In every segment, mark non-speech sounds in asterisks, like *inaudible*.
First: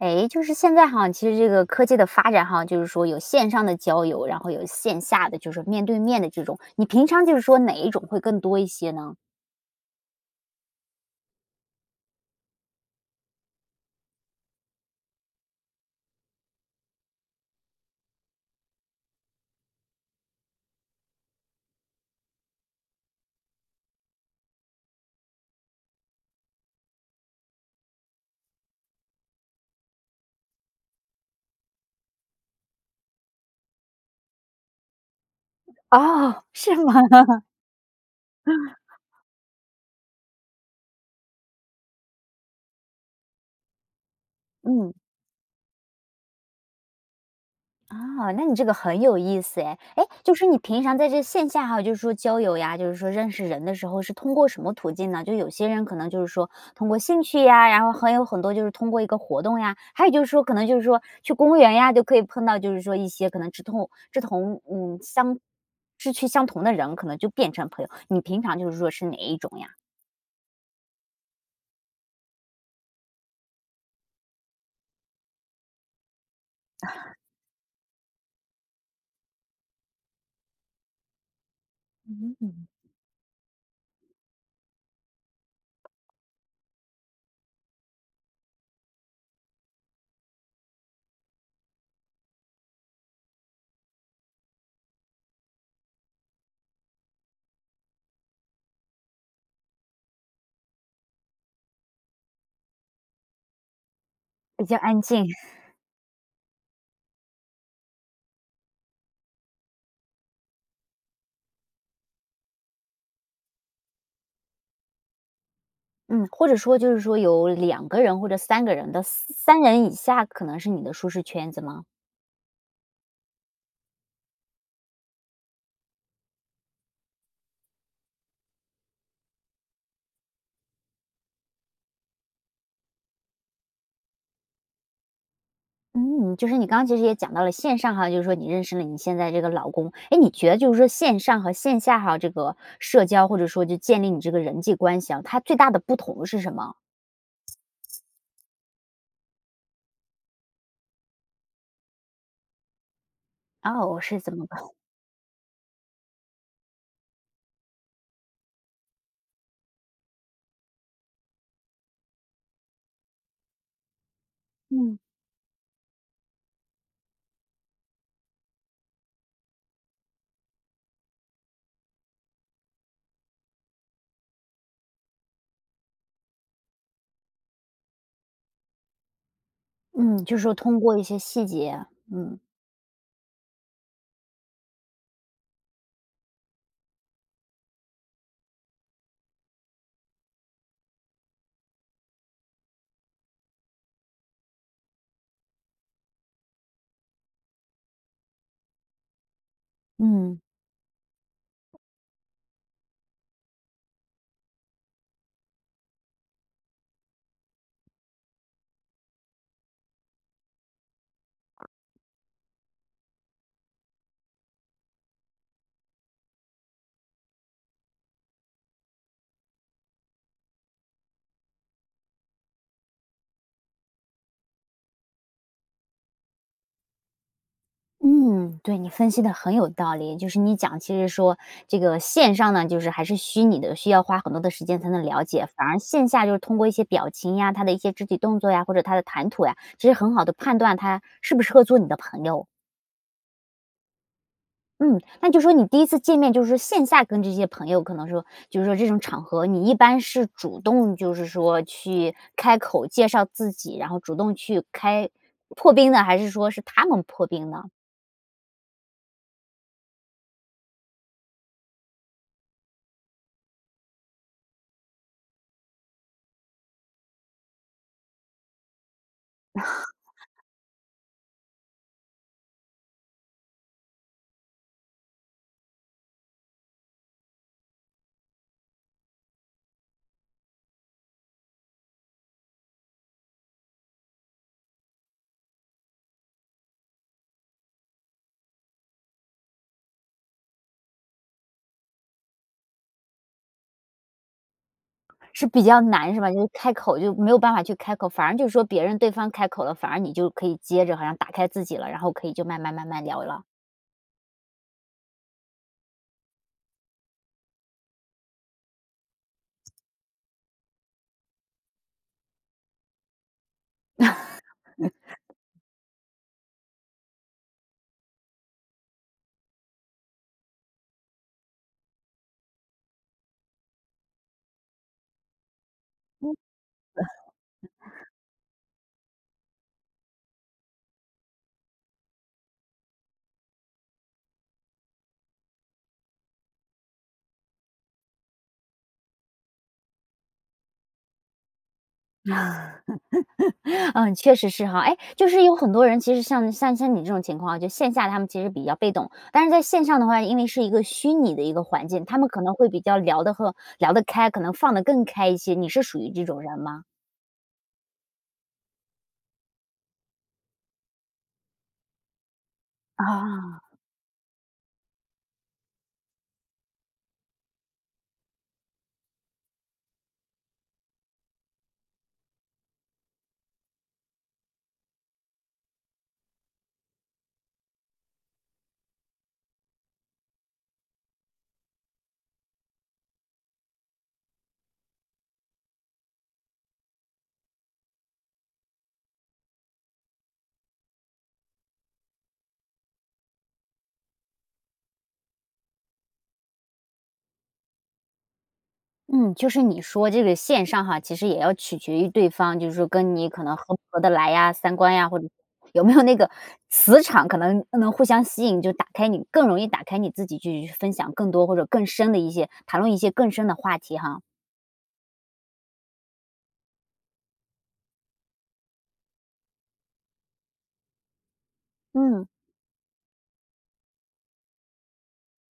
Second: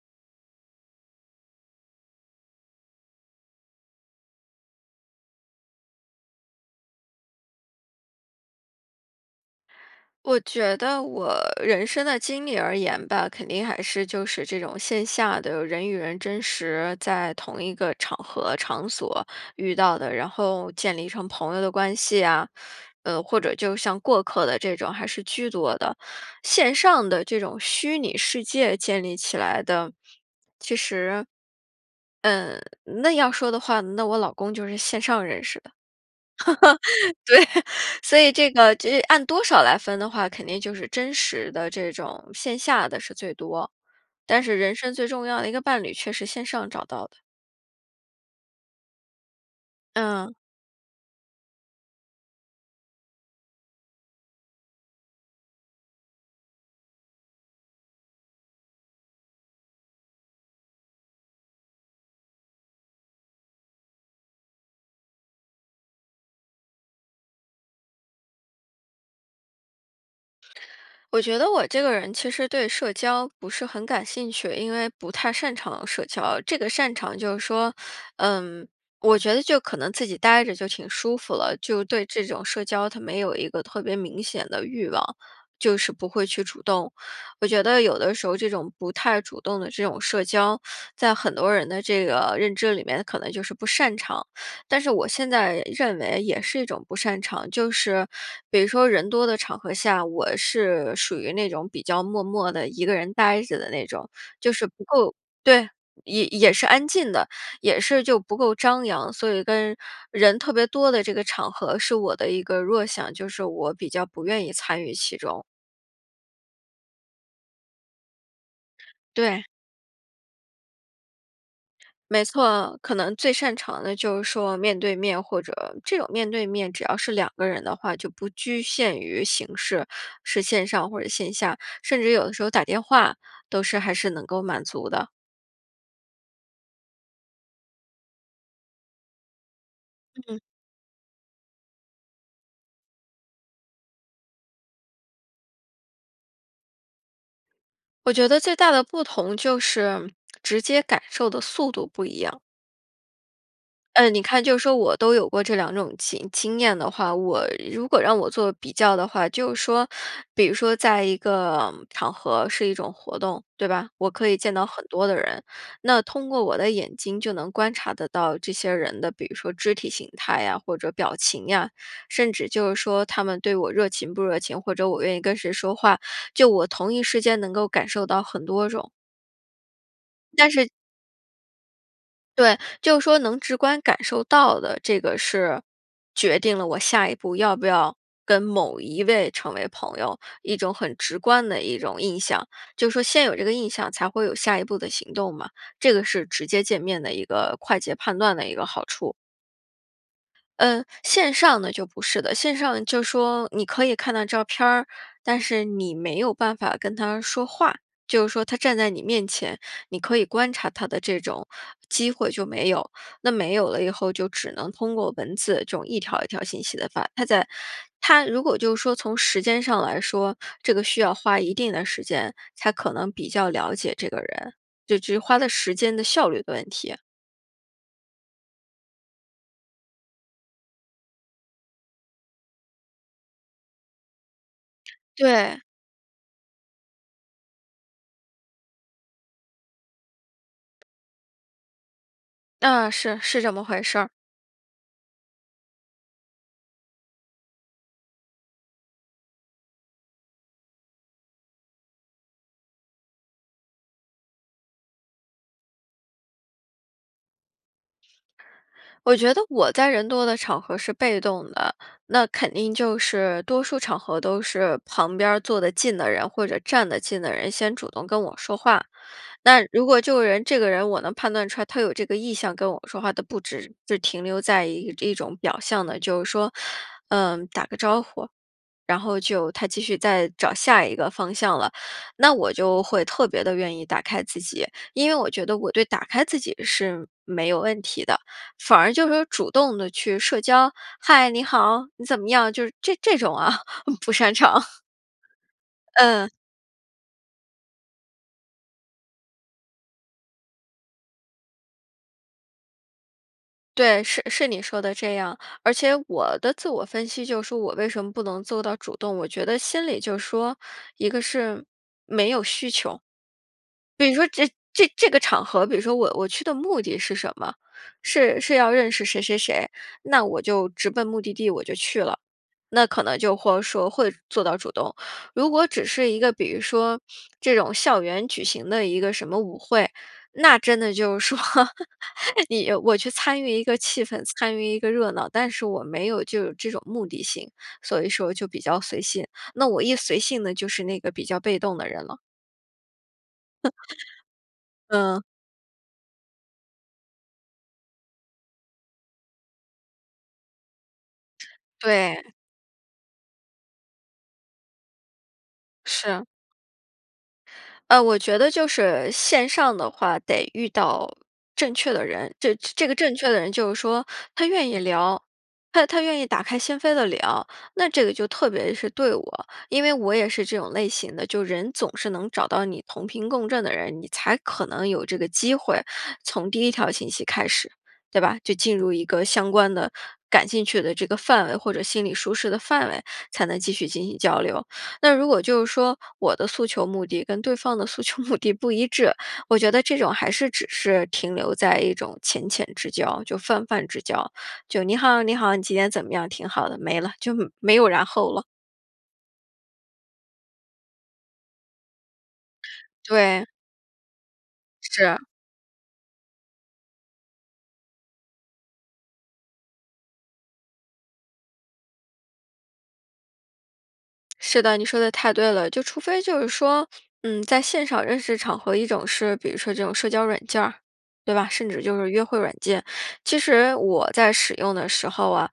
诶，就是现在哈，其实这个科技的发展哈，就是说有线上的交友，然后有线下的就是面对面的这种，你平常就是说哪一种会更多一些呢？我觉得我人生的经历而言吧，肯定还是就是这种线下的人与人真实在同一个场合、场所遇到的，然后建立成朋友的关系啊，呃或者就像过客的这种，还是居多的。线上的这种虚拟世界建立起来的，其实，嗯那要说的话，那我老公就是线上认识的。哦，是吗？*laughs* 嗯。对，所以这个这按多少来分的话，肯定就是真实的这种线下的是最多，但是人嗯。生最重要的一个伴侣却是线上找到的。啊，那你这个很有意思哎，诶，嗯。就是你平常在这线下哈就是说交友呀，就是说认识人的时候是通过什么途径呢，就有些人可能就是说通过兴趣呀，然后还有很多就是通过一个活动呀，还有就是说可能就是说去公园呀就可以碰到就是说一些可能志同志同嗯相志趣相同的人可能就变成朋友，你平常就是说是哪一种呀？我觉得我这个人其实对社交不是很感兴趣，因为不太擅长社交。这个擅 *chuckles* 长就是说，呃，我觉得就可能自己呆着就挺舒服了。就对这嗯种社嗯。交，它没有一个特别明显的欲望，就是不会去主动。我觉得有的时候这种不太主动的这种社交，在很多人的这个，呃，认知里面可能就是不擅长。但是我现在认为也是一种不擅长，就是比如说人多的场合下，我是属于那种比较默默地1个人呆着的那种，就比是较不安够静。对，*chuckles* 也也是安静的，也是就不够张扬。所以跟，人特别多的这个场合是我的一个弱项，就是我比较不愿意参与其中。嗯，或者说就是说有2个人或者3个人的3对。3人以下可能是你的舒适圈子吗？没错。可能最擅长的就是说面对面或者这种面对面只要是2个人的话，就不拘限于形式，是线上或者线下。甚至有的时候打电话，都是还是能够满足的。嗯，就是你刚刚其实也讲到了线上哈，就是说你认识了你现在这个老公，诶你嗯。觉得就是说线上和线下哈，这个社交或者说就建立你这个人际关系啊，它最大的不同是什么？我觉得最大的不同就是直接感受的速度不一样。哦，我嗯，你是怎看么就是办。说我都有过这2种经经验的话，我如果让我做比较的话，就是说，比如说在一个场合是一种活动，对吧？我可以见到很嗯。多的人，那通过我的眼睛就能观察得到这些人的，比如说肢体形态呀，或者表情呀，甚至就是说他们对我热情不热情，或者我愿意跟谁说话，就我同一时间能够感受到很多种。嗯，就是但说是通过一些细节，嗯。对，就是说能直观感受到的这个是，决定了我下一步要不要跟某一位成为朋友，一种很直观的一种印象，就是说先有这个印象才会有下一步的行动嘛。这个是直接见面的一个快捷判断的一个好处。嗯。嗯，线上的就不是的，线上就是说你可以看到照片儿，但是你没有办法跟他说话。就是说他站在你面前，你可以观察他的这种机会就没有，那没有了以后就只能通过文字这种一条一条信息地发。他在他如果就说从时间上来说，这个需要花一定的时间，才可能比较了解这个人，就其实花的时间的效率的问题。嗯，对，你分析得很有道理，就是你讲其实说这个线上呢，就是还是虚拟的，需要花很多的时间才能了解，对。反而线下就是通过一些表情呀，他的一些肢体动作呀，或者他的谈吐呀，其实很好地判断他适不适合做你的朋友。啊，是，是这么回事儿。嗯，那就是说你第1次见面，就是说线下跟这些朋友，可能说，就是说这种场合，你一般是主动就是说去开口介绍自己，然后主动去开破冰呢，还是说是他们破冰呢？我觉得我在人多的场合是被动的，那肯定就是多数场合都是旁边儿坐得近的人，或者站得近的人先主动跟我说话。那如果这个 *chuckles* 人这个人，我能判断出来他有这个意向跟我说话的不只是停留在一这种表象的，就是说，呃打个招呼，然后就他继续再找下一个方向了。那我就会特别地愿意打开自己，因为我觉得我对打开自己是没有问题的，反而就是说主动地去社交，“嗨，你好，你怎么样？”就是这这种啊，不擅长。是比较难是嗯。吧，就开口就没有办法去开口，反而就说别人对方开口了，反而你就可以接着好像打开自己了，然后可以就慢慢慢慢聊了。对，是是你说的这样。而且我的自我分析就是说我为什么不能做到主动，我觉得心里就说，一个是没有需求。比如说这这这个 *laughs* 场合，比如说我我去的目的是什么？是是要认识谁谁谁，那我就直奔目的地，我就去了，那可能就会说会做到主动。如果只是一个嗯。比如说这种校 *laughs* 园举行的一个什么舞会，那真的就是说，你我去参与一个气氛，参与一个热闹，但是我没有就有这种目的性，所以说就比较随性，那我一随性那就是那个比较被动的人了。*laughs* *laughs* 啊，确实是哈。诶，嗯。就是有很多人其实像像像你这种情况，就线下他们其实比较被动，但是在线上的话，因为是一个虚拟的一个环境，他们对。可能会比较聊得和聊得开，可能放得更开一些，你是属于这是。种人吗？呃，我觉得就是，线上的话得遇到正确的人。这这个正确的人啊。就是说，他愿意聊，他他愿意打开心扉地聊，那这个就特别是对我。因为我也是这种类型的，就是人总是能找到你同频共振的人，你才可能有这个机会，从第1条信息开始，对吧？就进入一个相关的感兴趣的这个范围或者心理舒适的范围，才能继续进行交流。那如果就是说我的诉求目的跟对方的诉求目的不一致，我觉得这种还是只是停留在一种浅浅之交，就泛泛之交，就你好你好，你今天怎么样挺好的，没了，就没有然后了。嗯，就是你说这个线上哈，其实也要取决于对方，就是说跟你可对。能合不合得来呀，三观呀，是。或者有没有那个磁场，可能能互相吸引，就打开你更容易打开你自己去分享更多或者更深的一些，谈论一些更深的话题哈。是的，你说的太对了，就除非就是说，嗯，在现场认识场合，一种是比如说这种社交软件儿，对吧？甚至就是约嗯。会软件。其实我在使用的时候啊，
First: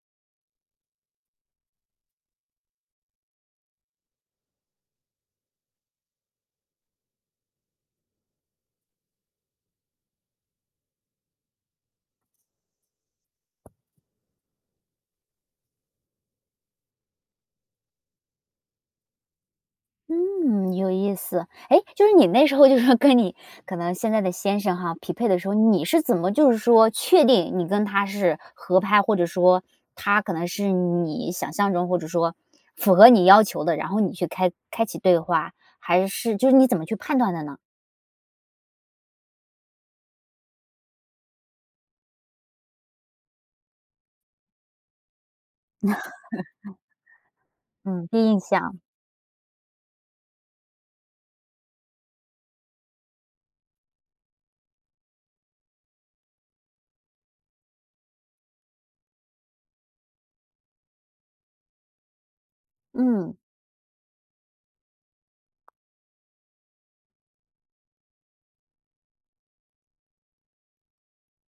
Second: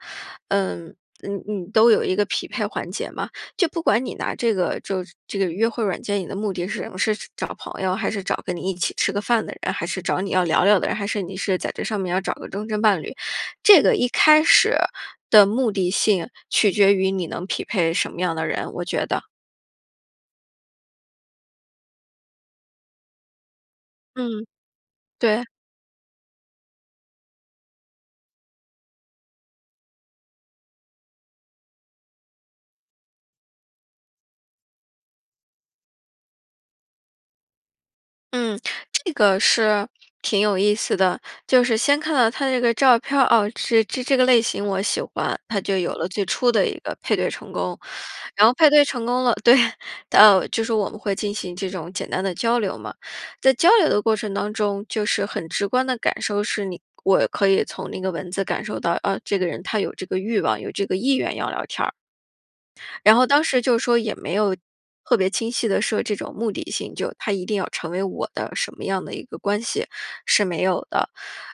嗯嗯嗯，都有一个匹配环节嘛，就不管你拿这个就这个约会软件，你的目的是什么，是找朋友还是找跟你一起吃个饭的人，还是找你要聊聊的人，还是你是在这上面要找个终身伴侣。这个一开始的目的性取决于你能匹配什么样的人，我觉得。嗯，有意思，诶，就是你那时候就是说跟你可能现在的嗯，先生哈匹配的对。时候，你是怎么就是说确定你跟他是合拍，或者说他可能是你想象中或者说符合你要求的，然后你去开开启对话，还是就是你怎么去判断的呢？嗯，这个是，挺有意思的。就是先看到他的这个照片儿，哦，这这-这个类型我喜欢，它就有了最初的一 *laughs* 个配对成功。嗯，第一印然后配象。对成功了对，到就是我们会进行这种简单的交流嘛。在交流的过程当中，就是很直观的感受是你我可以从那个文字感受到，啊，这个人他有这个欲望，有这个意愿要聊天儿。然后嗯。当时就说，也没有特别清晰地设这种目的性，就他一定要成为我的什么样的一个关系，是没有的。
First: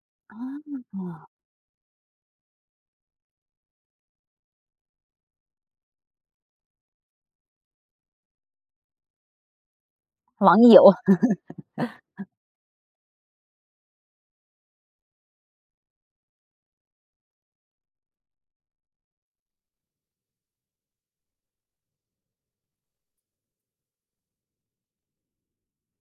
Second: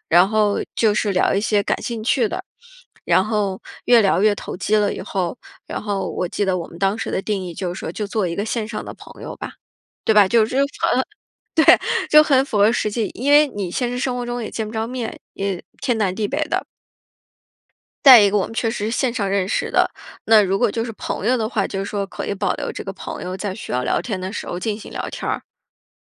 然后哦。就是聊一些感兴趣的，然后越聊越投机了以后，然后我记得我们当时的定义就是说就做一个线上的朋友吧，对吧？就符网友。合对，就 *laughs* 很符合实际。因为你现实生活中也见不着面，也天南地北的。再一个我们确实是线上认识的，那如果就是朋友的话，就是说可以保留这个朋友在需要聊天的时候进行聊天儿。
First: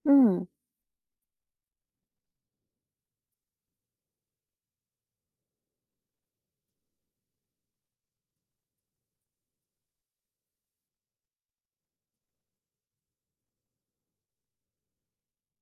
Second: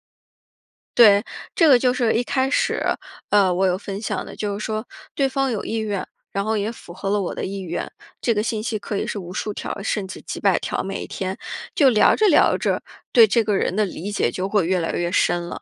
嗯。对，这个就是一开始，呃，我有分享的，就是说对方有意愿，然后也符合了我的意愿，这个信息可以是无数条甚至几百条，每一天，就聊着聊着，对这个人的理解就会越来越深了。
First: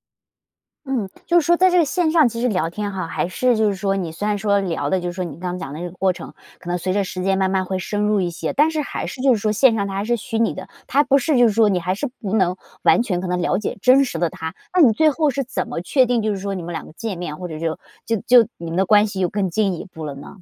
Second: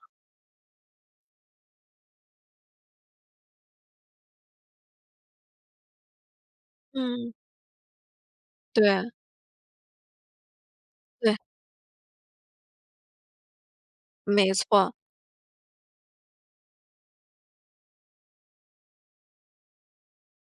嗯，就是说在这个线上其实聊天哈，还是就是说你虽然说聊的就是说你刚刚讲的那个过程，可能随着时嗯。间慢慢会深入一些，但是还对。是就是说线上他还是虚拟的，他不对。是就是说你还是不能完全可能了解真实的没他。那错。你最后是怎么确定就是说你们两个见面，或者就就就你们的关系有更进一步了呢？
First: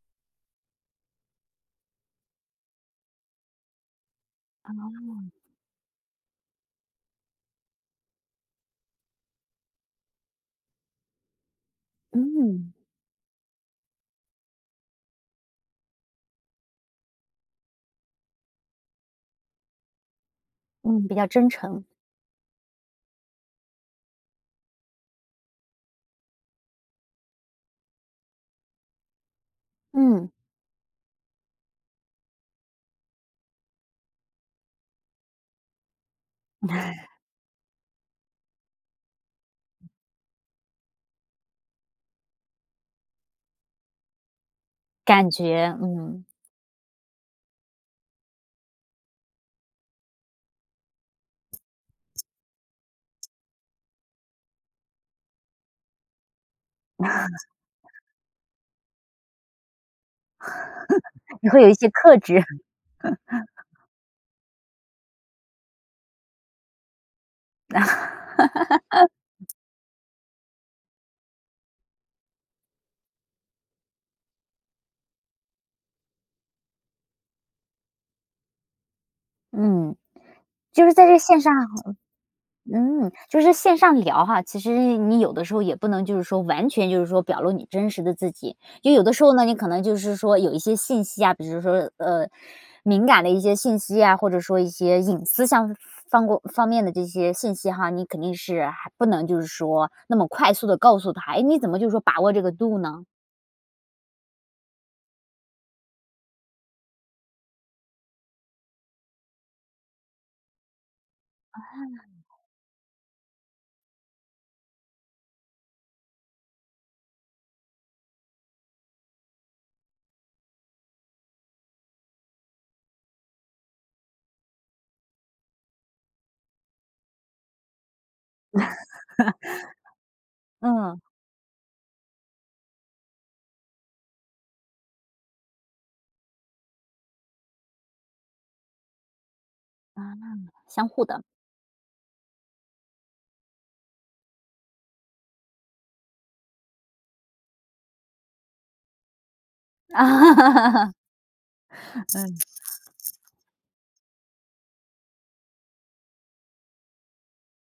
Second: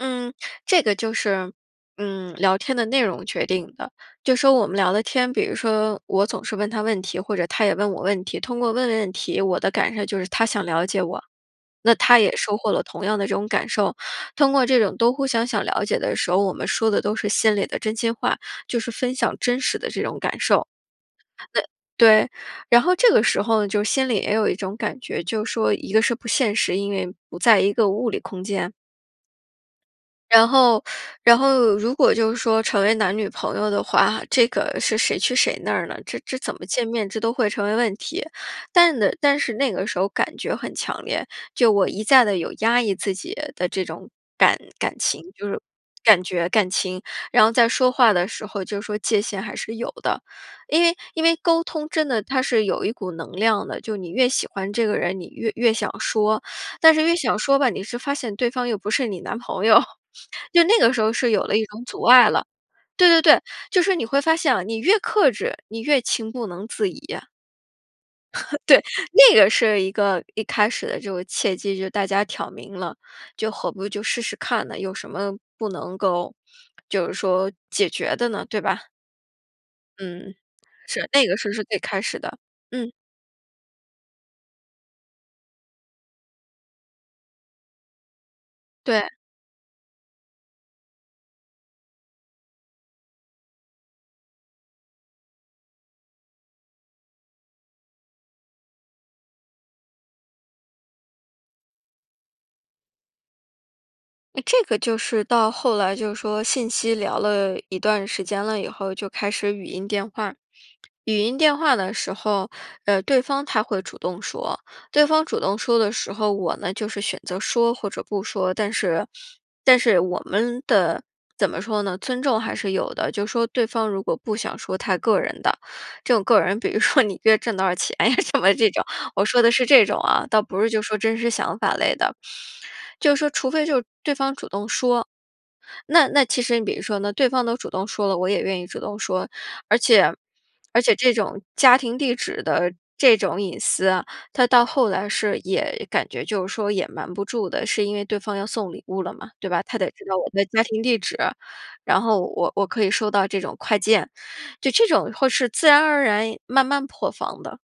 嗯，这个就是，嗯，聊天的内容决定的。就说我们聊的天，哦。比如说我总是问他问题，或者他也问我问题，通过问问题，我的感受就是他想了解我，那他也收嗯。获了同样的这种感受。通过这种都互相想了解的时候，我们说的都是心里的真心话，就是分享真实的这种感受。嗯，比较真诚。那对，然后这个时候就心里也有一种感觉，就说一个是不现实，因为不在一个物理空间嗯。然后然后如果就是说成为男女朋友的话，这个是谁去谁那儿呢？这这怎么见面，*laughs* 这都会成为问题。但呢但是那个时候感觉很强烈，就我一再地有压抑自己的这种感感情，感就是觉，感嗯。觉感情，然后在说话的时候就是说界限还是有的。因为因为沟通真的它是有一股能量的，就你越喜欢这个人，你越越想说，但是越想 *laughs* 说吧，你是发现对方又不是你男朋友，*laughs* 就那个时候是 *laughs* 有你了会一有一种些阻克碍制。了。对对对，*laughs* 就是你会发现啊，你越克制，你越情不能自已。*laughs* 对，那 *laughs* 个是一个一开始的这个契机，就是大家挑明了，就何不就试试看呢，有什么不能够就是说解决的呢，对吧？嗯。嗯，就是在是，这那个线时上候是最开始的。嗯。嗯，就是线上聊哈，其实你有的时候也不能就是说完全就是说表露你真实的自己，因为有对。的时候呢你可能就是说有一些信息啊，比如说，呃，敏感的一些信息呀，或者说一些隐私上方过方面的这些信息哈，你肯定是还不能就是说那么快速地告诉他，诶你怎么就是说把握这个度呢？诶，这个就是到后来就是说信息聊了一段时间了以后，就开始语音电话。语音电话的时啊。候，呃，对方他会主动说。对方主动说的时候，我呢就是选择说或者不说。但是但是我们的怎么说呢？尊重还是有的。就说对方如果不想说他个人的这种个人比如说你一个月挣多少钱呀什么这种，我说的是这种啊倒 *laughs* 不是就说嗯。真实想法类的。就说除非就对方主动说，那那其实你比如说呢，那对方都主动说了，我也愿意主动说。而且啊，而相且互这的。种家庭地址的这种隐私啊，它到后来是也感觉就是说也瞒不住的，是因为对方要送礼物了嘛，对吧？他得知道我的家庭啊，地址，然后嗯。我我可以收到这种快件，就这种会是自然而然慢慢破防的。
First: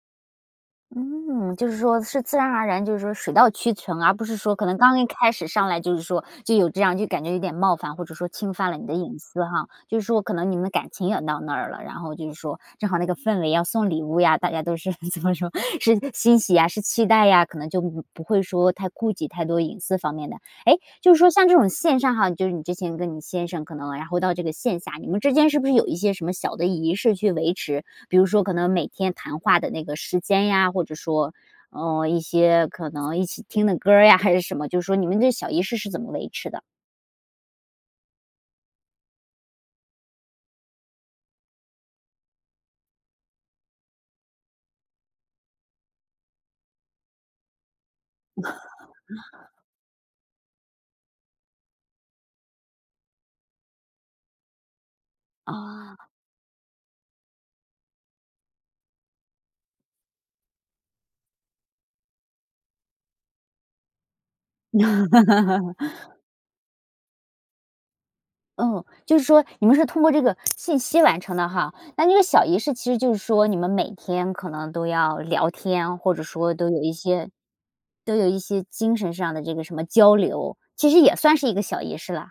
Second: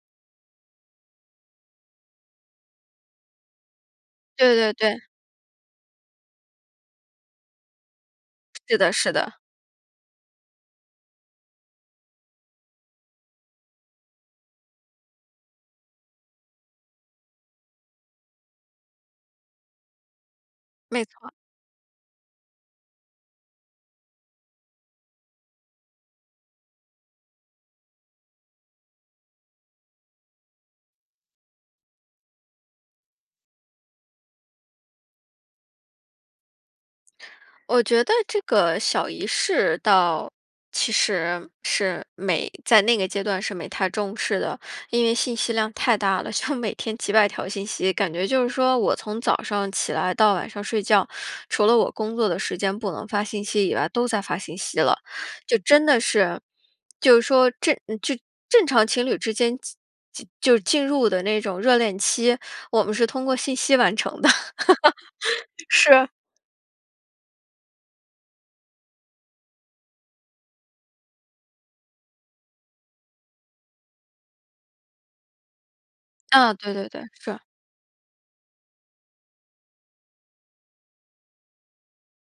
嗯，就是说是自然而然就是说水到渠成，而不是对说可对能刚对。一开始上来就是说就有这样就感觉有点冒犯，或者说侵犯是了你的的是隐的。私哈。就是说可能你们的感情也到那儿了，然后就是说正好那个氛围要送礼物呀，大家都是怎么说，是欣喜呀是期待呀，可能就不不会说太顾忌太多隐私方面的。诶，没就是说错。像这种线上哈，就是你之前跟你先生可能然后到这个线下，你们之间是不是有一些什么小的仪式去维持，比如说可能每天谈话的那个时间呀，或者说，嗯，一些可能一起听的歌儿呀还是什么，就是说你们这些小仪式是怎么维持的？我觉得这个小仪式倒其实是，没在那个阶段是没太重视的。因为信息量太大了，就每天几百条信息，感觉就是说我从早 *laughs* 上起来到晚上睡觉，除了我工作的时间不能发信息以外，都在发信息了。就真哦。的是就是说正呃正正常情侣之间就就进入的那种热恋期，我们是通过信息完成的。*laughs* 是。*laughs* 哦，就是说你们是通过这个信息完成的哈，那个小仪式其实就是说你们每天可能都要聊天，或者啊，说都对有对一对，些是。都有一些精神上的这个什么交流，其实也算是一个小仪式了。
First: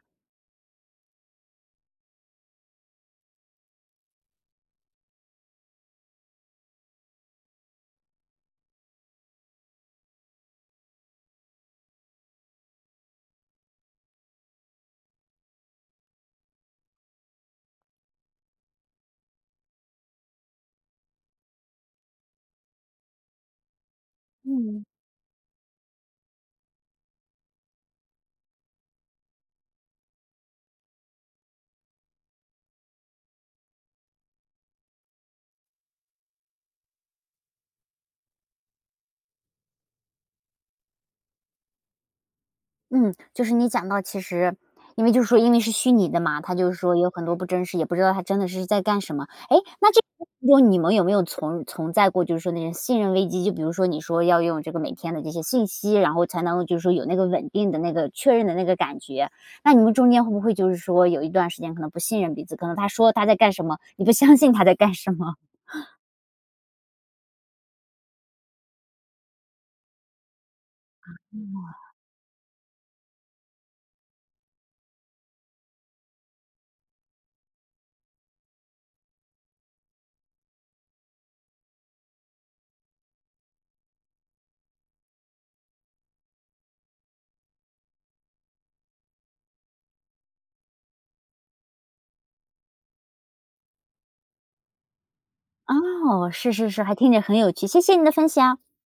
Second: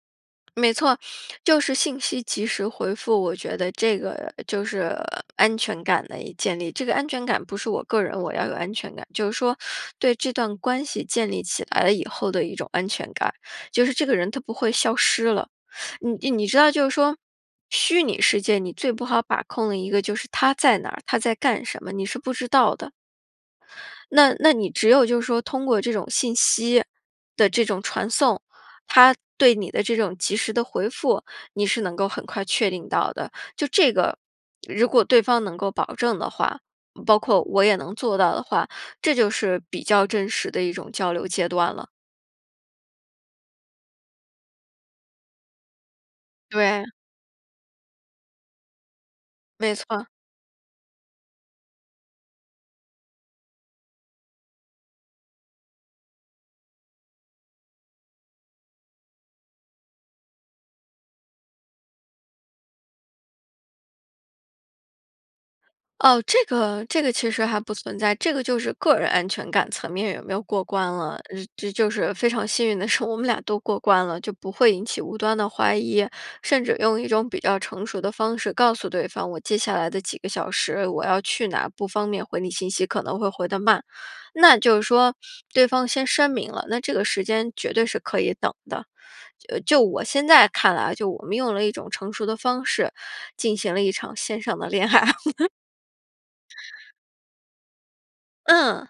没错，就是信息及时回复，我觉得这个就是安全感的建立。这个安全感不是我个人，我要有安全感。就是说对这段关系建立起来了以后的一种安全感，就是这个人他不会消失了。*sucks teeth* 你你知道就是说虚拟世界你最不好把控的一个就是他在哪儿，他在干什么，你是不知道的。那那你嗯。只有就是说通过这种信息的这种传送，他对你的这种及时地回复，你是能够很快确定到的。就这个，如果对方能够保证的话，包括我也能做到的话，这就是比较真实的一种交流阶段了。嗯，就是你讲到其实因为就是说因为是虚拟的嘛，它就对。说有很多不真实，也不知道他真的是在干什么。诶，没那这错。个就是说你们有没有存存在过就是说那些信任危机，就比如说你说要用这个每天的这些信息，然后才能就是说有那个稳定的那个确认的那个感觉。那你们中间会不会就是说有一段时间可能不信任彼此，可能他说他在干什么，你不相信他在干什么？*chuckles* 哦，这个这个其实还不存在，这个就是个人安全感层面有没有过关哎了。呃，这呀。就是非常幸运的是，我们俩都过关了，就不会引起无端的怀疑。甚至用一种比较成熟的方式告诉对方，我接下来的几个小时，我要去哪儿不方便回你信息，可能会回得慢。那就是说，对方先声明了，那这个时间绝对是可以等的。呃就我现在看来，就我们用了一种成熟的方式，进行了一场线上的恋爱。*laughs* 哦，是是是，还听着很有趣，谢谢你的分享。嗯。